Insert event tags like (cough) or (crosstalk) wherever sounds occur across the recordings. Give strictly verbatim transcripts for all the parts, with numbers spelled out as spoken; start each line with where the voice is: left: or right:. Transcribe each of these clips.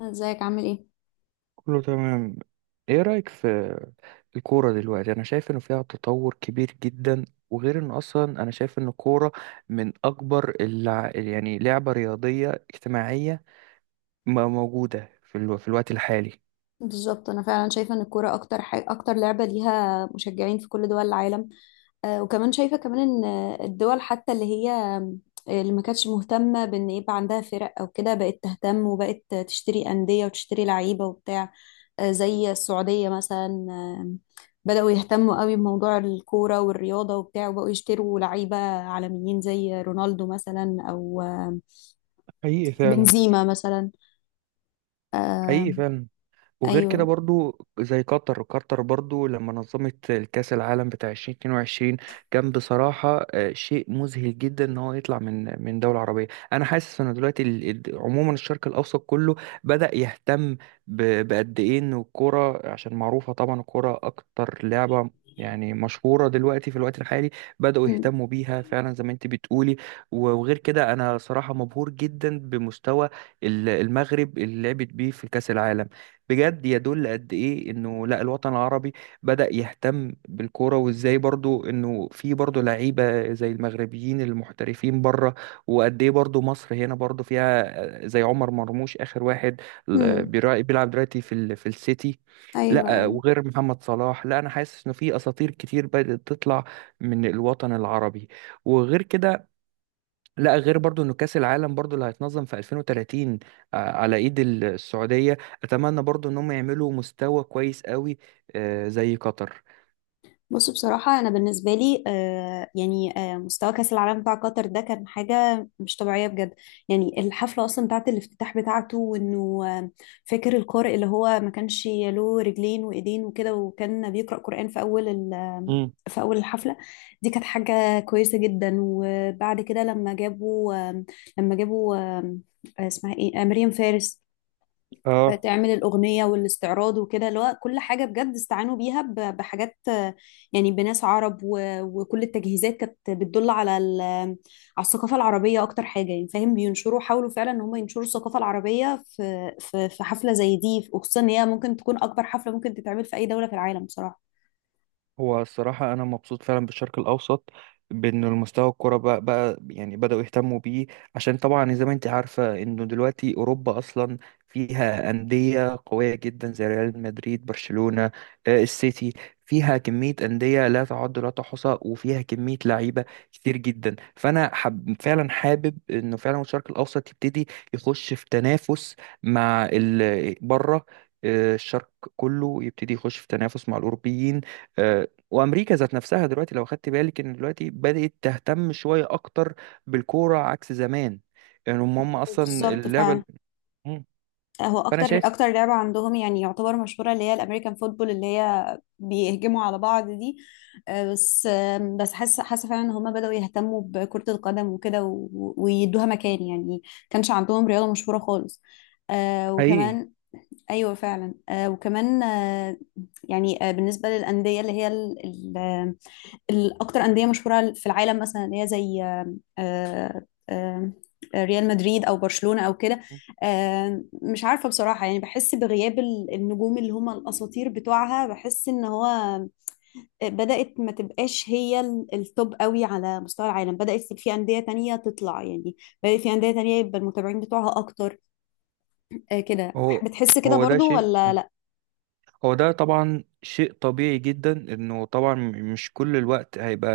left: ازيك؟ عامل ايه؟
right: كله تمام. ايه رأيك في الكورة دلوقتي؟ انا شايف انه فيها تطور كبير جدا. وغير ان اصلا انا شايف ان الكورة من اكبر اللع... يعني لعبة رياضية اجتماعية ما موجودة في الو... في الوقت الحالي.
left: بالظبط، انا فعلا شايفه ان الكوره اكتر حاجة اكتر لعبه ليها مشجعين في كل دول العالم. آه وكمان شايفه كمان ان الدول، حتى اللي هي آه، اللي ما كانتش مهتمه بان يبقى عندها فرق او كده، بقت تهتم وبقت تشتري انديه وتشتري لعيبه وبتاع. آه زي السعوديه مثلا، آه بداوا يهتموا قوي بموضوع الكوره والرياضه وبتاع، وبقوا يشتروا لعيبه عالميين زي رونالدو مثلا، او آه،
right: حقيقي فعلا.
left: بنزيما مثلا. آه،
right: حقيقي فعلا. وغير كده
left: ايوه.
right: برضو زي قطر، قطر برضو لما نظمت الكأس العالم بتاع ألفين واتنين كان بصراحة آه، شيء مذهل جدا ان هو يطلع من من دولة عربية. انا حاسس ان دلوقتي ال- ال- عموما الشرق الاوسط كله بدأ يهتم ب- بقد ايه ان الكورة، عشان معروفة طبعا الكورة اكتر لعبة يعني مشهورة دلوقتي في الوقت الحالي. بدأوا يهتموا بيها فعلا زي ما انت بتقولي. وغير كده انا صراحة مبهور جدا بمستوى ال- المغرب اللي لعبت بيه في كأس العالم. بجد يدل قد ايه انه لا، الوطن العربي بدأ يهتم بالكوره، وازاي برضو انه في برضو لعيبه زي المغربيين المحترفين بره. وقد ايه برضو مصر هنا برضو فيها، آه، زي عمر مرموش اخر واحد ل-
left: مم.
right: بيرا- بيلعب دلوقتي في ال في السيتي.
left: ايوه،
right: لا،
left: ايوه.
right: وغير محمد صلاح. لا، انا حاسس انه في اساطير كتير بدأت تطلع من الوطن العربي. وغير كده، لا، غير برضو انه كاس العالم برضو اللي هيتنظم في ألفين وثلاثين آه، على ايد ال- السعوديه. اتمنى برضو انهم يعملوا مستوى كويس قوي آه، زي قطر.
left: بص، بصراحه انا بالنسبه لي آه يعني آه مستوى كاس العالم بتاع قطر ده كان حاجه مش طبيعيه بجد. يعني الحفله اصلا بتاعت الافتتاح بتاعته، وانه آه فاكر القارئ اللي هو ما كانش له رجلين وايدين وكده، وكان بيقرا قران في اول ال-
right: امم
left: في اول الحفله. دي كانت حاجه كويسه جدا. وبعد كده لما جابوا آم، لما جابوا آم، آه، اسمها ايه، آه، مريم فارس،
right: اه
left: تعمل الأغنية والاستعراض وكده، اللي هو كل حاجة بجد استعانوا بيها ب- بحاجات، آه، يعني بناس عرب، و- وكل التجهيزات كانت بتدل على ال- على الثقافة العربية أكتر حاجة. يعني فاهم، بينشروا، حاولوا فعلا إن هم ينشروا الثقافة العربية في في في حفلة زي دي، وخصوصا إن هي ممكن تكون أكبر حفلة ممكن تتعمل في أي دولة في العالم بصراحة.
right: هو الصراحة أنا مبسوط فعلا بالشرق الأوسط بأن المستوى الكرة بقى, بقى يعني بدأوا يهتموا بيه، عشان طبعا زي ما أنت عارفة إنه دلوقتي أوروبا أصلا فيها أندية قوية جدا زي ريال مدريد، برشلونة، آه، السيتي. فيها كمية أندية لا تعد ولا تحصى، وفيها كمية لعيبة كتير جدا. فأنا حب فعلا حابب إنه فعلا الشرق الأوسط يبتدي يخش في تنافس مع ال- بره. آه، الشرق كله يبتدي يخش في تنافس مع الأوروبيين. آه، وامريكا ذات نفسها دلوقتي لو خدت بالك ان دلوقتي بدأت تهتم شويه اكتر بالكوره عكس زمان. يعني هم هم اصلا
left: بالظبط،
right: اللعبه
left: فعلا
right: ال- مم.
left: هو
right: فانا
left: اكتر
right: شايف.
left: اكتر لعبه عندهم، يعني يعتبر مشهوره، اللي هي الامريكان فوتبول اللي هي بيهجموا على بعض دي. آه، بس آه، بس حاسه حاسه فعلا ان هم بداوا يهتموا بكره القدم وكده، و- و- ويدوها مكان يعني. كانش عندهم رياضه مشهوره خالص. آه،
right: حقيقي.
left: وكمان. ايوه فعلا، آه، وكمان آه، يعني، آه، بالنسبه للانديه اللي هي الأكتر أندية مشهورة في العالم مثلا، اللي هي زي آم، آه، آم، ريال مدريد أو برشلونة أو كده. آم، مش عارفة بصراحة، يعني بحس بغياب ال- النجوم اللي هم الأساطير بتوعها. بحس إن هو آه، بدأت ما تبقاش هي ال- التوب قوي على مستوى العالم، بدأت في أندية تانية تطلع يعني، بدأت في أندية تانية يبقى المتابعين بتوعها أكتر، آه، كده.
right: هو
left: بتحس كده
right: هو ده
left: برضو
right: شيء
left: ولا لأ؟
right: هو ده طبعا شيء طبيعي جدا، انه طبعا مش كل الوقت هيبقى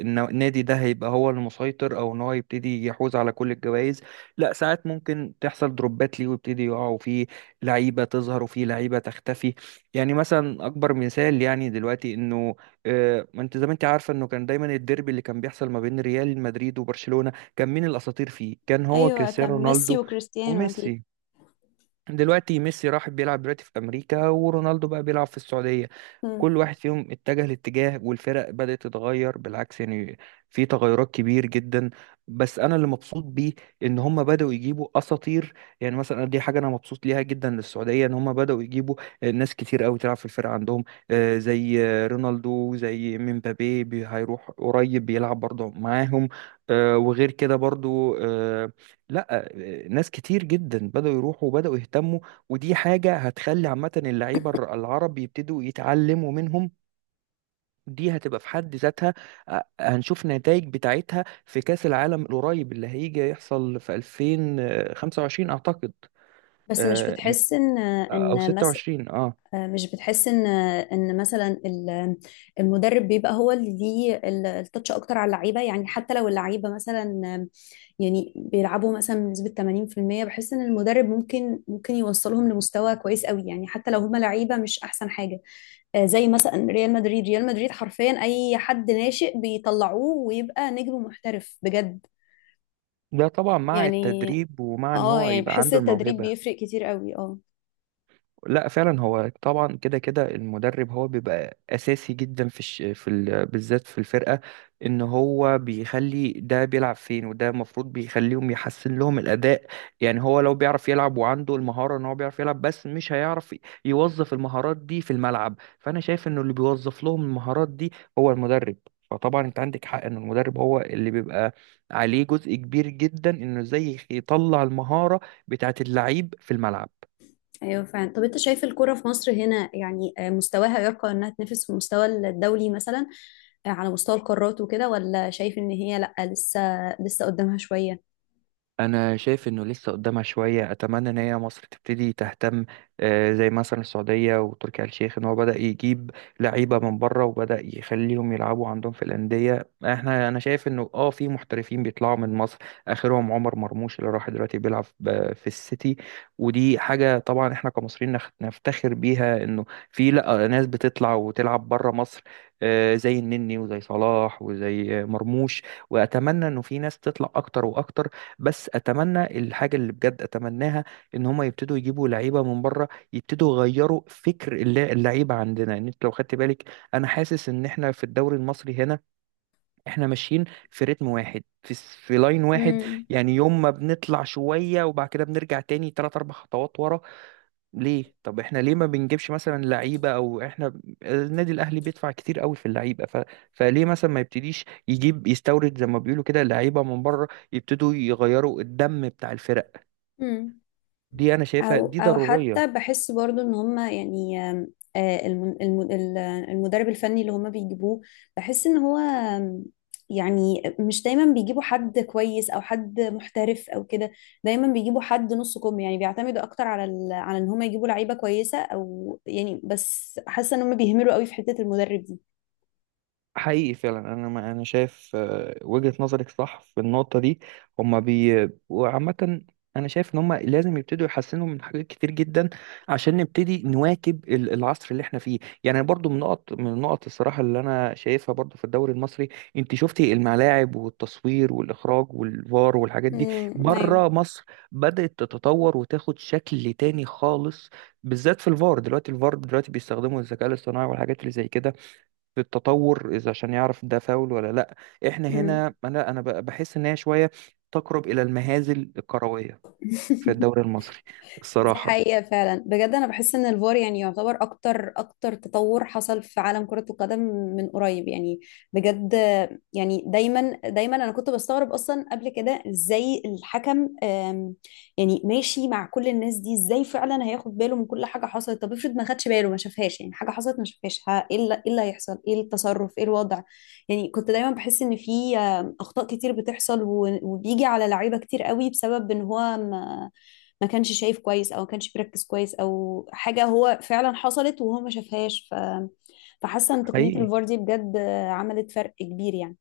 right: ان النادي ده هيبقى هو المسيطر، او ان هو يبتدي يحوز على كل الجوائز. لا، ساعات ممكن تحصل دروبات ليه ويبتدي يقع، وفيه لعيبة تظهر وفيه لعيبة تختفي. يعني مثلا اكبر مثال يعني دلوقتي انه، آه، ما انت زي ما انت عارفة انه كان دايما الديربي اللي كان بيحصل ما بين ريال مدريد وبرشلونة كان مين الاساطير فيه؟ كان هو
left: أيوة،
right: كريستيانو
left: كان ميسي
right: رونالدو
left: وكريستيانو أكيد.
right: وميسي. دلوقتي ميسي راح بيلعب دلوقتي في امريكا، ورونالدو بقى بيلعب في السعوديه.
left: مم.
right: كل واحد فيهم اتجه لاتجاه، والفرق بدات تتغير بالعكس. يعني في تغيرات كبير جدا. بس انا اللي مبسوط بيه ان هم بداوا يجيبوا اساطير. يعني مثلا دي حاجه انا مبسوط ليها جدا للسعوديه، ان هم بداوا يجيبوا ناس كتير قوي تلعب في الفرقه عندهم آه، زي رونالدو، زي مبابي بي- هيروح قريب بيلعب برضه معاهم. آه، وغير كده برضه آه، لا آه، ناس كتير جدا بداوا يروحوا وبداوا يهتموا، ودي حاجة هتخلي عامة اللعيبة الر- العرب يبتدوا يتعلموا منهم. دي هتبقى في حد ذاتها آه، هنشوف نتائج بتاعتها في كأس العالم القريب اللي هيجي يحصل في ألفين وخمسة وعشرين أعتقد،
left: بس مش
right: آه،
left: بتحس إن،
right: أو
left: إن مثلا
right: ست وعشرين. اه
left: آه، مش بتحس ان ان مثلا ال- المدرب بيبقى هو اللي ليه ال- التاتش اكتر على اللعيبه، يعني حتى لو اللعيبه مثلا آم، يعني بيلعبوا مثلا بنسبه ثمانين في المية، بحس ان المدرب ممكن ممكن يوصلهم لمستوى كويس قوي، يعني حتى لو هما لعيبه مش احسن حاجه. آه، زي مثلا ريال مدريد، ريال مدريد حرفيا اي حد ناشئ بيطلعوه ويبقى نجم محترف بجد
right: ده طبعا مع
left: يعني.
right: التدريب ومع ان
left: اه،
right: هو
left: يعني
right: يبقى
left: بحس
right: عنده
left: التدريب
right: الموهبة.
left: بيفرق كتير قوي، اه.
right: لا فعلا، هو طبعا كده كده المدرب هو بيبقى اساسي جدا في الش... في ال... بالذات في الفرقه، ان هو بيخلي ده بيلعب فين وده، المفروض بيخليهم يحسن لهم الاداء. يعني هو لو بيعرف يلعب وعنده المهاره، ان هو بيعرف يلعب بس مش هيعرف يوظف المهارات دي في الملعب. فانا شايف انه اللي بيوظف لهم المهارات دي هو المدرب. فطبعا انت عندك حق ان المدرب هو اللي بيبقى عليه جزء كبير جدا انه ازاي يطلع المهاره بتاعت اللعيب في الملعب.
left: ايوه فعلا. طب انت شايف الكوره في مصر هنا يعني، آه، مستواها يرقى انها تنافس في المستوى الدولي مثلا، آه، على مستوى القارات وكده، ولا شايف ان هي لا، لسه لسه قدامها شويه؟
right: انا شايف انه لسه قدامها شويه. اتمنى ان هي مصر تبتدي تهتم آه، زي مثلا السعوديه وتركي آل الشيخ، ان هو بدا يجيب لعيبه من بره وبدا يخليهم يلعبوا عندهم في الانديه. احنا، انا شايف انه اه في محترفين بيطلعوا من مصر، اخرهم عمر مرموش اللي راح دلوقتي بيلعب ب- في السيتي. ودي حاجه طبعا احنا كمصريين نخ- نفتخر بيها، انه في، لا، ناس بتطلع وتلعب بره مصر آه، زي النني وزي صلاح وزي آه، مرموش. واتمنى انه في ناس تطلع اكتر واكتر. بس اتمنى الحاجه اللي بجد اتمناها ان هم يبتدوا يجيبوا لعيبه من بره، يبتدوا يغيروا فكر الل- اللعيبه عندنا. يعني انت لو خدت بالك، انا حاسس ان احنا في الدوري المصري هنا احنا ماشيين في رتم واحد، في س- في لاين واحد.
left: امم
right: يعني يوم ما بنطلع شويه، وبعد كده بنرجع تاني تلاته اربعه خطوات ورا. ليه؟ طب احنا ليه ما بنجيبش مثلا لعيبه؟ او احنا ب- النادي الاهلي بيدفع كتير قوي في اللعيبه، ف... فليه مثلا ما يبتديش يجيب، يستورد زي ما بيقولوا كده، لعيبه من بره، يبتدوا يغيروا الدم بتاع الفرق؟
left: امم
right: دي انا شايفها
left: او
right: دي
left: او
right: ضروريه.
left: حتى بحس برضو ان هما يعني، آم، آه، الم- الم- ال- المدرب الفني اللي هما بيجيبوه، بحس ان هو آم، يعني مش دايما بيجيبوا حد كويس او حد محترف او كده، دايما بيجيبوا حد نص كم، يعني بيعتمدوا اكتر على ال... على ان هما يجيبوا لعيبه كويسه، او يعني بس حاسه ان هما بيهملوا قوي في حته المدرب دي.
right: حقيقي فعلا، انا ما انا شايف آه، وجهة نظرك صح في النقطة دي. هما بي وعامة انا شايف ان هما لازم يبتدوا يحسنوا من حاجات كتير جدا عشان نبتدي نواكب ال- العصر اللي احنا فيه. يعني برضو من نقط من النقط الصراحة اللي انا شايفها برضو في الدوري المصري، انت شفتي الملاعب والتصوير والاخراج والفار والحاجات دي
left: امم ايوه.
right: بره مصر بدأت تتطور وتاخد شكل تاني خالص، بالذات في الفار. دلوقتي الفار دلوقتي بيستخدموا الذكاء الاصطناعي والحاجات اللي زي كده. التطور، اذا، عشان يعرف ده فاول ولا لا. احنا
left: امم
right: هنا انا، انا ب- بحس ان هي شويه تقرب الى المهازل الكرويه في
left: (laughs)
right: الدوري المصري
left: دي
right: الصراحه.
left: حقيقة فعلا بجد. أنا بحس إن الفار يعني يعتبر أكتر أكتر تطور حصل في عالم كرة القدم من قريب يعني، بجد. يعني دايما دايما أنا كنت بستغرب أصلا قبل كده، إزاي الحكم آم، يعني ماشي مع كل الناس دي. إزاي فعلا هياخد باله من كل حاجة حصلت؟ طب افرض ما خدش باله، ما شافهاش، يعني حاجة حصلت ما شافهاش، ها، إيه اللي إيه اللي هيحصل؟ إيه التصرف؟ إيه الوضع؟ يعني كنت دايما بحس إن في آم، أخطاء كتير بتحصل، و- وبيجي على لعيبة كتير قوي بسبب إن هو ما ما كانش شايف كويس، او ما كانش بيركز كويس، او حاجه هو فعلا حصلت وهو ما شافهاش. ف فحاسه ان تقنيه
right: حقيقي.
left: الفار دي بجد عملت فرق كبير يعني.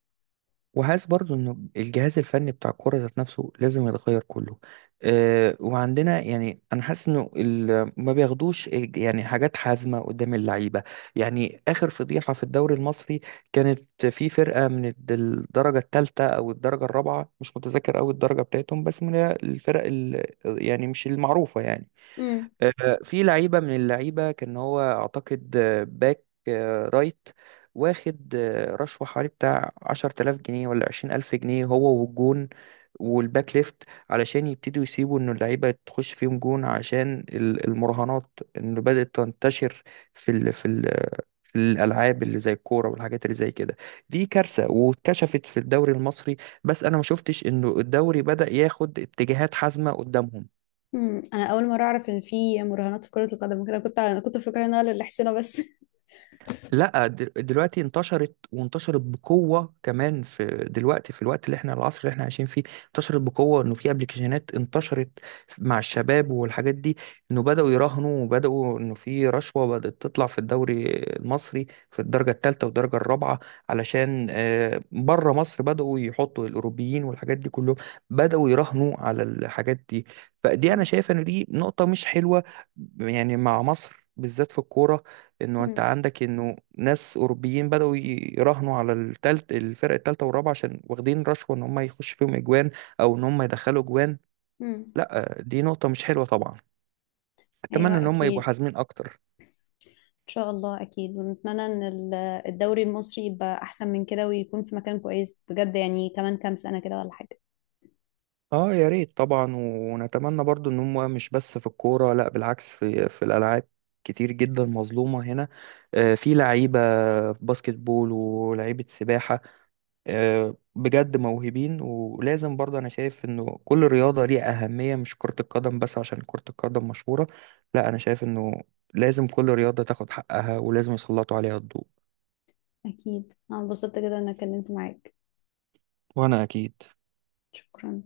right: وحاسس برضو ان الجهاز الفني بتاع الكوره ذات نفسه لازم يتغير كله. أه، وعندنا يعني انا حاسس انه ال- ما بياخدوش إج- يعني حاجات حازمه قدام اللعيبه. يعني اخر فضيحه في الدوري المصري كانت في فرقه من الد- الدرجه الثالثه او الدرجه الرابعه، مش متذكر أوي الدرجه بتاعتهم بس من الفرق ال- يعني مش المعروفه. يعني
left: امم
right: آه، في لعيبة من اللعيبة كان هو أعتقد آه، باك آه، رايت، واخد آه، رشوة حوالي بتاع عشرة آلاف جنيه ولا عشرين ألف جنيه، هو والجون والباك ليفت، علشان يبتدوا يسيبوا إن اللعيبة تخش فيهم جون عشان ال- المراهنات، إنه بدأت تنتشر في ال في ال في الألعاب اللي زي الكورة والحاجات اللي زي كده. دي كارثة واتكشفت في الدوري المصري، بس أنا ما شفتش إنه الدوري بدأ ياخد اتجاهات حازمة قدامهم.
left: امم انا اول مره اعرف ان في مراهنات في كره القدم كده، كنت انا كنت فاكره انها للحسنه بس. (laughs)
right: لا، د- دلوقتي انتشرت وانتشرت بقوة كمان في، دلوقتي في الوقت اللي احنا العصر اللي احنا عايشين فيه انتشرت بقوة، انه في ابلكيشنات انتشرت مع الشباب والحاجات دي، انه بدأوا يراهنوا وبدأوا انه في رشوة بدأت تطلع في الدوري المصري في الدرجة الثالثة والدرجة الرابعة، علشان آه، بره مصر بدأوا يحطوا الاوروبيين والحاجات دي كلهم بدأوا يراهنوا على الحاجات دي. فدي انا
left: مم.
right: شايف ان دي نقطة مش حلوة يعني مع مصر بالذات في الكورة، انه انت
left: مم.
right: عندك انه ناس اوروبيين بداوا يراهنوا على التالت، الفرق التالتة والرابعة، عشان واخدين رشوة ان هم يخش فيهم اجوان او ان هم يدخلوا اجوان.
left: مم.
right: لا دي نقطة مش حلوة طبعا،
left: ايوه
right: اتمنى ان هم يبقوا
left: اكيد.
right: حازمين اكتر.
left: ان شاء الله اكيد. ونتمنى ان ال- الدوري المصري يبقى احسن من كده، ويكون في مكان كويس بجد، يعني كمان كام سنه كده ولا حاجه.
right: اه يا ريت طبعا، ونتمنى برضو ان هم مش بس في الكورة، لا بالعكس، في في الالعاب كتير جدا مظلومة هنا آه، في لعيبة باسكت بول ولعيبة سباحة آه، بجد موهوبين، ولازم برضه انا شايف انه كل رياضة ليها أهمية مش كرة القدم بس عشان كرة القدم مشهورة. لا انا شايف انه لازم كل رياضة تاخد حقها، ولازم يسلطوا عليها الضوء.
left: اكيد، انا انبسطت كده ان انا اتكلمت معاك.
right: وانا اكيد.
left: شكرا.